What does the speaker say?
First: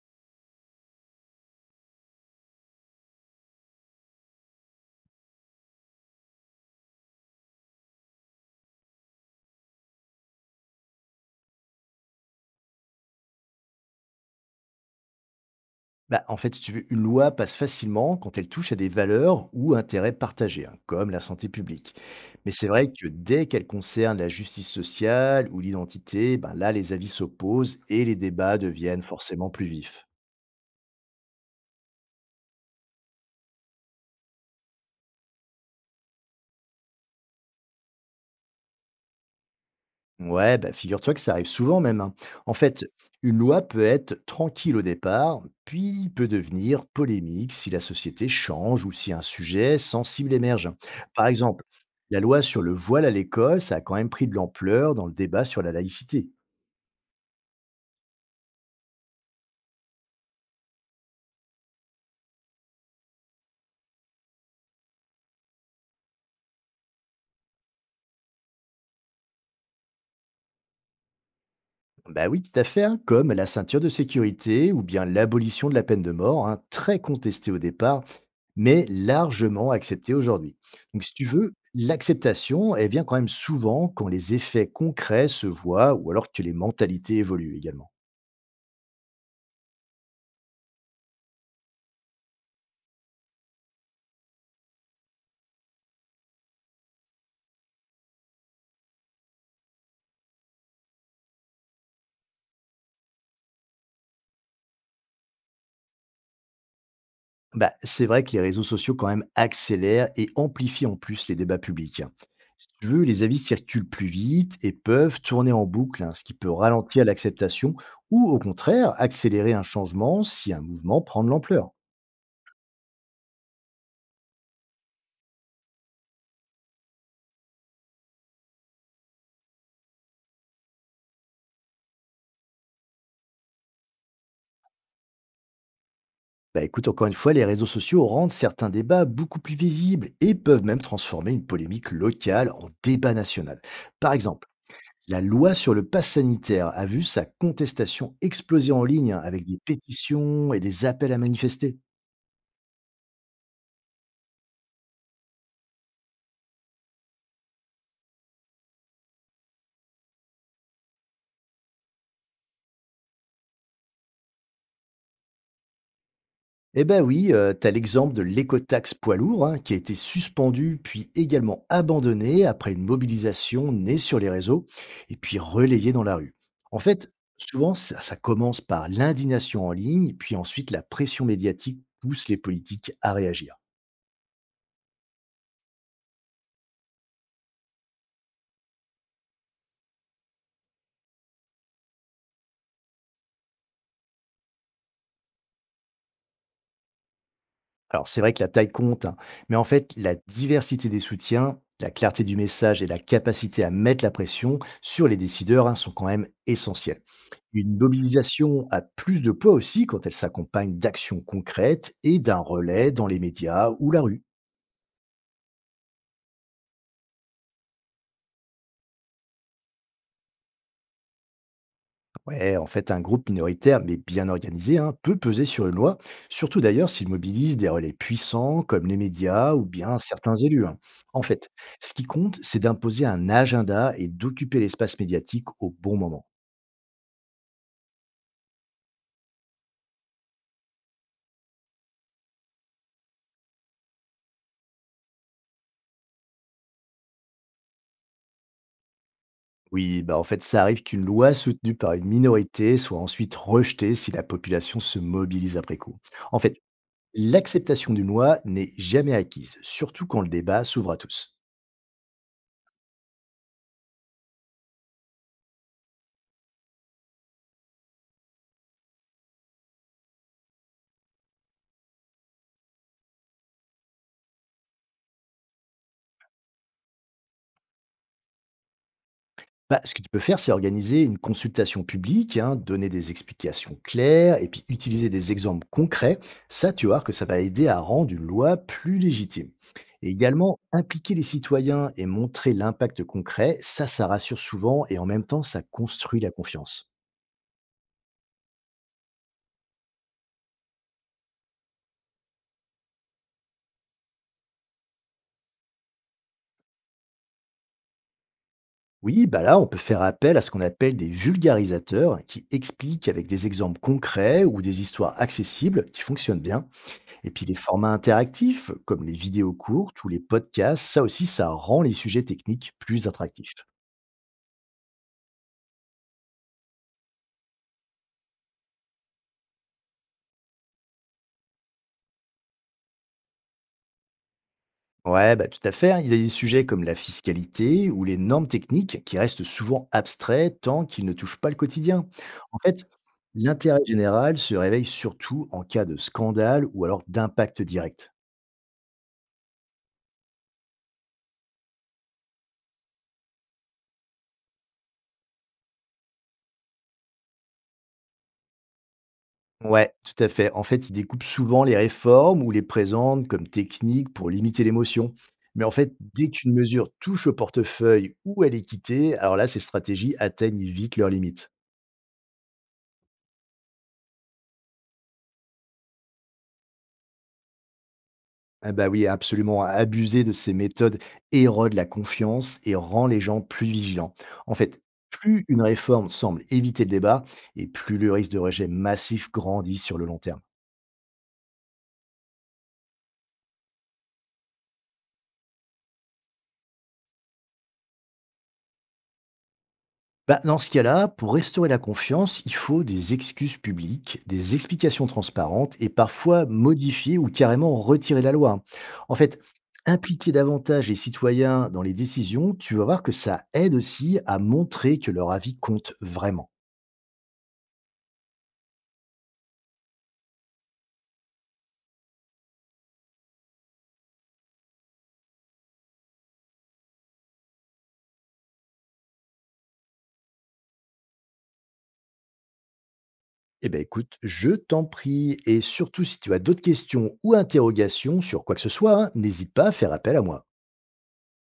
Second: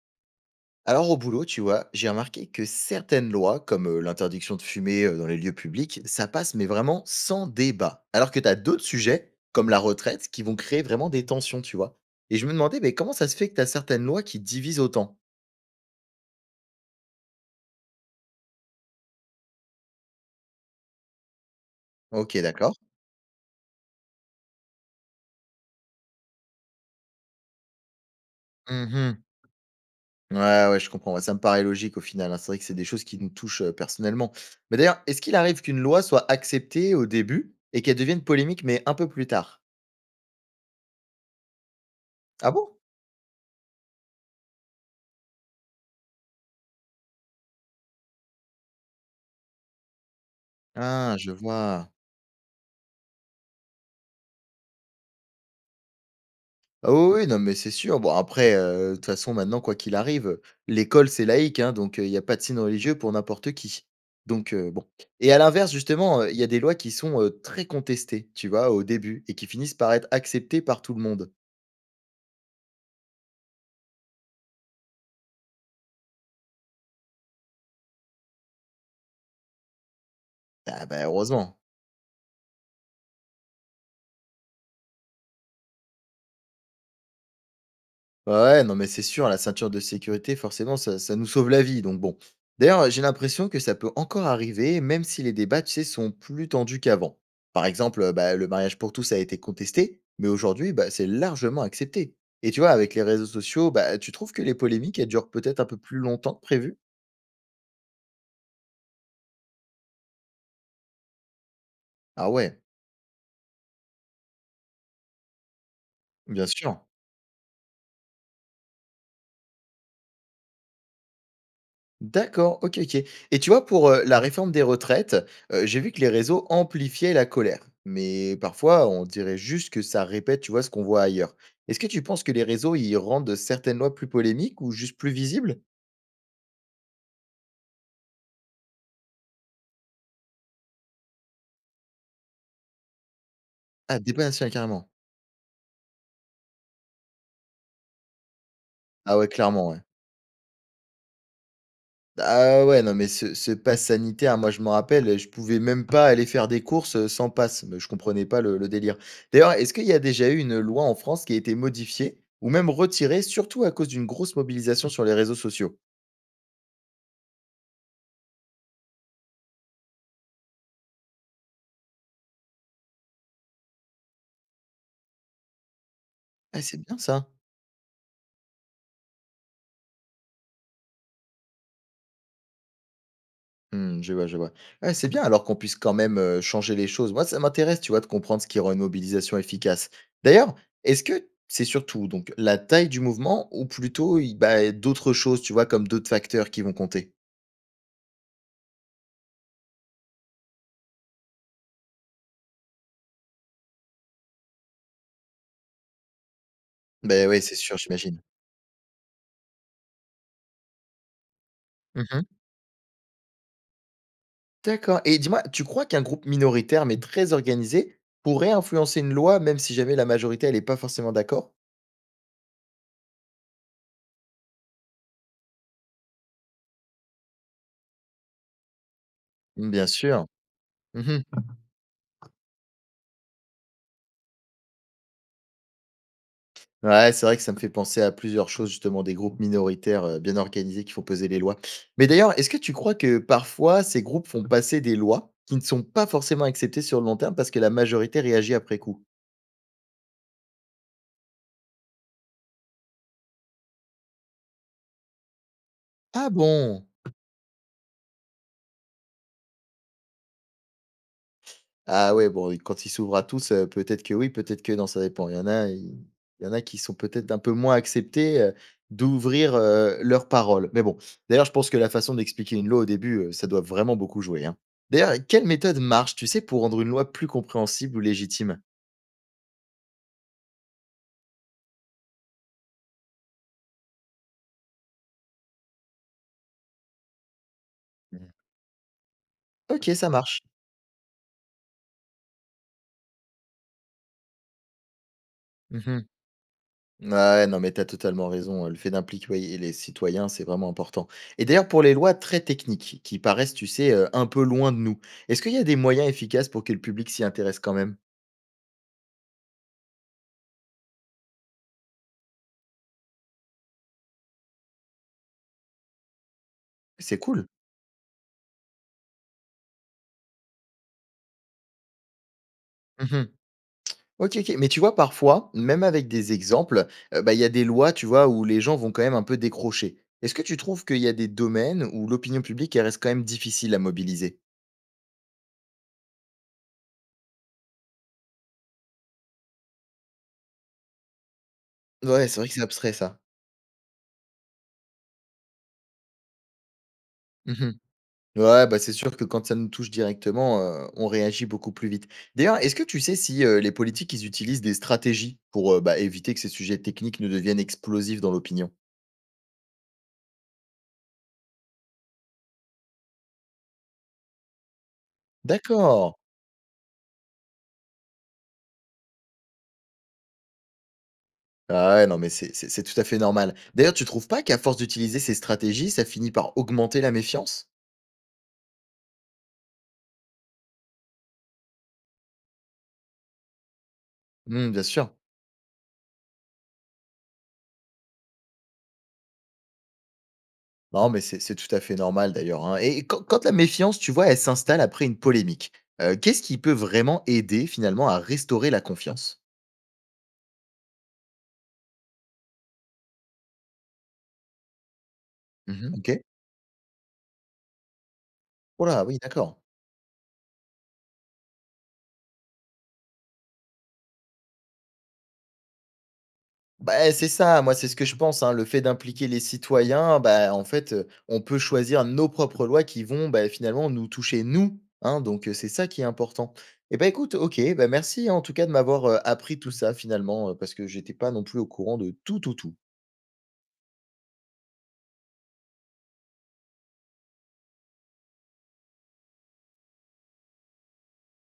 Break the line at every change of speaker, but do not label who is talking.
Alors au boulot, tu vois, j'ai remarqué que certaines lois, comme l'interdiction de fumer dans les lieux publics, ça passe mais vraiment sans débat. Alors que tu as d'autres sujets, comme la retraite, qui vont créer vraiment des tensions, tu vois. Et je me demandais, mais comment ça se fait que tu as certaines lois qui divisent autant?
Bah, en fait, si tu veux, une loi passe facilement quand elle touche à des valeurs ou intérêts partagés, hein, comme la santé publique.
Ok,
Mais c'est
d'accord.
vrai que dès qu'elle concerne la justice sociale ou l'identité, ben là, les avis s'opposent et les débats deviennent
Mhm.
forcément plus vifs.
Ouais, ouais, je comprends. Ouais, ça me paraît logique au final, hein. C'est vrai que c'est des choses qui nous touchent personnellement. Mais d'ailleurs, est-ce qu'il arrive qu'une loi soit acceptée au début et qu'elle devienne polémique, mais un peu plus tard?
Ouais, bah, figure-toi que ça arrive souvent même. Hein.
Ah
En
bon?
fait, une loi peut être tranquille au départ, puis peut devenir polémique si la société change ou si un sujet sensible émerge.
Ah,
Par
je
exemple,
vois.
la loi sur le voile à l'école, ça a quand même pris de l'ampleur dans le débat sur la laïcité.
Ah oui, oui, non, mais c'est sûr. Bon, après, de toute façon, maintenant, quoi qu'il arrive, l'école, c'est laïque, hein, donc il y a pas de signe religieux pour n'importe qui. Donc bon, et à l'inverse, justement, il y a des lois qui sont, très contestées, tu vois, au début et qui finissent par être acceptées par tout le monde.
Bah oui, tout à fait, hein, comme la ceinture de sécurité ou bien l'abolition de la peine de mort, hein, très contestée au départ, mais largement acceptée aujourd'hui.
Ah bah,
Donc si tu veux,
heureusement.
l'acceptation, elle vient quand même souvent quand les effets concrets se voient ou alors que les mentalités évoluent également.
Ouais, ouais, non, mais c'est sûr, la ceinture de sécurité, forcément, ça nous sauve la vie. Donc bon. D'ailleurs, j'ai l'impression que ça peut encore arriver, même si les débats, tu sais, sont plus tendus qu'avant. Par exemple, bah, le mariage pour tous a été contesté, mais aujourd'hui, bah, c'est largement accepté. Et tu vois, avec les réseaux sociaux, bah, tu trouves que les polémiques, elles durent peut-être un peu plus longtemps que prévu?
Bah, c'est vrai que les réseaux sociaux quand même accélèrent et amplifient en plus les débats publics. Hein.
Ah ouais,
Si tu veux, les avis circulent plus vite et peuvent tourner en boucle, hein, ce qui
bien
peut
sûr.
ralentir l'acceptation ou au contraire accélérer un changement si un mouvement prend de l'ampleur.
D'accord, OK, OK. Et tu vois, pour, la réforme des retraites, j'ai vu que les réseaux amplifiaient la colère. Mais parfois, on dirait juste que ça répète, tu vois, ce qu'on voit ailleurs. Est-ce que tu penses que les réseaux, y rendent certaines lois plus polémiques ou juste plus visibles?
Bah écoute, encore une fois, les réseaux sociaux rendent certains débats beaucoup plus visibles et peuvent même transformer une polémique locale en débat national.
Ah,
Par
débat
exemple,
national carrément.
la loi sur le pass sanitaire a vu sa contestation exploser en ligne,
Ah
hein,
ouais,
avec des
clairement, ouais.
pétitions et des appels à manifester.
Ah ouais, non mais ce pass sanitaire, moi je m'en rappelle, je pouvais même pas aller faire des courses, sans passe. Mais je comprenais pas le délire. D'ailleurs, est-ce qu'il y a déjà eu une loi en France qui a été modifiée ou même retirée, surtout à cause d'une grosse mobilisation sur les réseaux sociaux?
Eh ben oui, t'as l'exemple de l'écotaxe poids lourd, hein, qui a été suspendu puis également abandonné après une mobilisation née sur les réseaux et puis relayée dans la rue.
Ah,
En
c'est bien
fait,
ça.
souvent, ça commence par l'indignation en ligne, puis ensuite la pression médiatique pousse les politiques à réagir.
Mmh, je vois, je vois. Ouais, c'est bien alors qu'on puisse quand même, changer les choses. Moi, ça m'intéresse, tu vois, de comprendre ce qui rend une mobilisation efficace. D'ailleurs, est-ce que c'est surtout donc la taille du mouvement ou plutôt il bah, d'autres choses, tu vois, comme d'autres facteurs qui vont compter?
Alors c'est vrai que la taille compte, hein, mais en fait, la diversité des soutiens, la clarté du message et la capacité à mettre la pression sur les décideurs, hein, sont quand même essentielles.
Ben oui, c'est
Une
sûr, j'imagine.
mobilisation a plus de poids aussi quand elle s'accompagne d'actions concrètes et
Mmh.
d'un relais dans les médias ou la rue.
D'accord, et dis-moi, tu crois qu'un groupe minoritaire mais très organisé pourrait influencer une loi même si jamais la majorité elle n'est pas forcément d'accord?
Ouais, en fait, un groupe minoritaire mais bien organisé, hein, peut peser sur une loi, surtout d'ailleurs s'il mobilise des relais puissants comme les médias ou
Bien
bien
sûr.
certains élus. Hein.
Mmh.
En fait, ce qui compte, c'est d'imposer un agenda et d'occuper l'espace médiatique au bon moment.
Ouais, c'est vrai que ça me fait penser à plusieurs choses, justement, des groupes minoritaires, bien organisés qui font peser les lois. Mais d'ailleurs, est-ce que tu crois que parfois ces groupes font passer des lois qui ne sont pas forcément acceptées sur le long terme parce que la majorité réagit après coup?
Oui, bah en fait, ça arrive qu'une loi soutenue par une minorité soit ensuite rejetée si la population se mobilise après coup.
Ah
En fait,
bon!
l'acceptation d'une loi n'est jamais acquise, surtout quand le débat s'ouvre à tous.
Ah ouais, bon, quand ils s'ouvrent à tous, peut-être que oui, peut-être que non, ça dépend. Il y en a qui sont peut-être un peu moins acceptés, d'ouvrir, leurs paroles. Mais bon, d'ailleurs, je pense que la façon d'expliquer une loi au début, ça doit vraiment beaucoup jouer, hein. D'ailleurs, quelle méthode marche, tu sais, pour rendre une loi plus compréhensible ou légitime?
Bah, ce que tu peux faire, c'est organiser une consultation publique, hein, donner des explications claires et puis utiliser des exemples concrets. Ça, tu vois que ça va aider à rendre une
Mmh.
loi plus légitime.
OK,
Et
ça marche.
également, impliquer les citoyens et montrer l'impact concret, ça rassure souvent et en même temps, ça
Mmh.
construit la confiance.
Ouais, non, mais t'as totalement raison, hein, le fait d'impliquer les citoyens, c'est vraiment important. Et d'ailleurs, pour les lois très techniques qui paraissent, tu sais, un peu loin de nous, est-ce qu'il y a des moyens efficaces pour que le public s'y intéresse quand même?
Oui, bah là, on peut faire appel à ce qu'on appelle des vulgarisateurs qui expliquent avec des exemples concrets ou des histoires accessibles qui fonctionnent bien.
C'est
Et puis
cool.
les formats interactifs, comme les vidéos courtes ou les podcasts, ça aussi, ça rend les sujets techniques plus
Mmh.
attractifs.
OK, OK. Mais tu vois parfois, même avec des exemples, bah, il y a des lois, tu vois, où les gens vont quand même un peu décrocher. Est-ce que tu trouves qu'il y a des domaines où l'opinion publique, elle reste quand même difficile à mobiliser?
Ouais, bah tout à fait. Hein. Il y a des sujets comme la fiscalité ou les normes techniques qui restent souvent abstraits tant qu'ils ne touchent pas le quotidien.
Ouais, c'est vrai que
En
c'est
fait,
abstrait ça.
l'intérêt général se réveille surtout en cas de scandale ou alors d'impact
Mmh.
direct.
Ouais, bah, c'est sûr que quand ça nous touche directement, on réagit beaucoup plus vite. D'ailleurs, est-ce que tu sais si, les politiques, ils utilisent des stratégies pour, bah, éviter que ces sujets techniques ne deviennent explosifs dans l'opinion?
Ouais, tout à fait. En fait, ils découpent souvent les réformes ou les présentent comme techniques pour limiter l'émotion. Mais en fait,
D'accord.
dès qu'une mesure touche au portefeuille ou à l'équité, alors là, ces stratégies atteignent vite leurs limites.
Ah ouais, non, mais c'est tout à fait normal. D'ailleurs, tu trouves pas qu'à force d'utiliser ces stratégies, ça finit par augmenter la méfiance?
Ah bah oui, absolument. Abuser de ces méthodes érode la confiance et rend les gens plus vigilants. En
Mmh,
fait,
bien sûr.
plus une réforme semble éviter le débat et plus le risque de rejet massif grandit sur le long terme.
Non, mais c'est tout à fait normal d'ailleurs, hein. Et quand la méfiance, tu vois, elle s'installe après une polémique, qu'est-ce qui peut vraiment aider finalement à restaurer la confiance?
Bah, dans ce cas-là, pour restaurer la confiance, il faut des excuses publiques, des explications transparentes et
Mmh. OK.
parfois modifier ou carrément retirer la loi.
Voilà.
En
Oui,
fait,
d'accord.
impliquer davantage les citoyens dans les décisions, tu vas voir que ça aide aussi à montrer que leur avis compte vraiment.
Bah, c'est ça, moi, c'est ce que je pense, hein. Le fait d'impliquer les citoyens, bah, en fait, on peut choisir nos propres lois qui vont, bah, finalement nous toucher nous, hein, donc c'est ça qui est important. Et bah, écoute, OK, bah, merci, hein, en tout cas de m'avoir, appris tout ça finalement, parce que j'étais pas non plus au courant de tout, tout, tout.
Eh ben écoute, je t'en prie, et surtout si tu as d'autres questions ou interrogations sur quoi que ce soit, hein, n'hésite pas à faire appel à moi.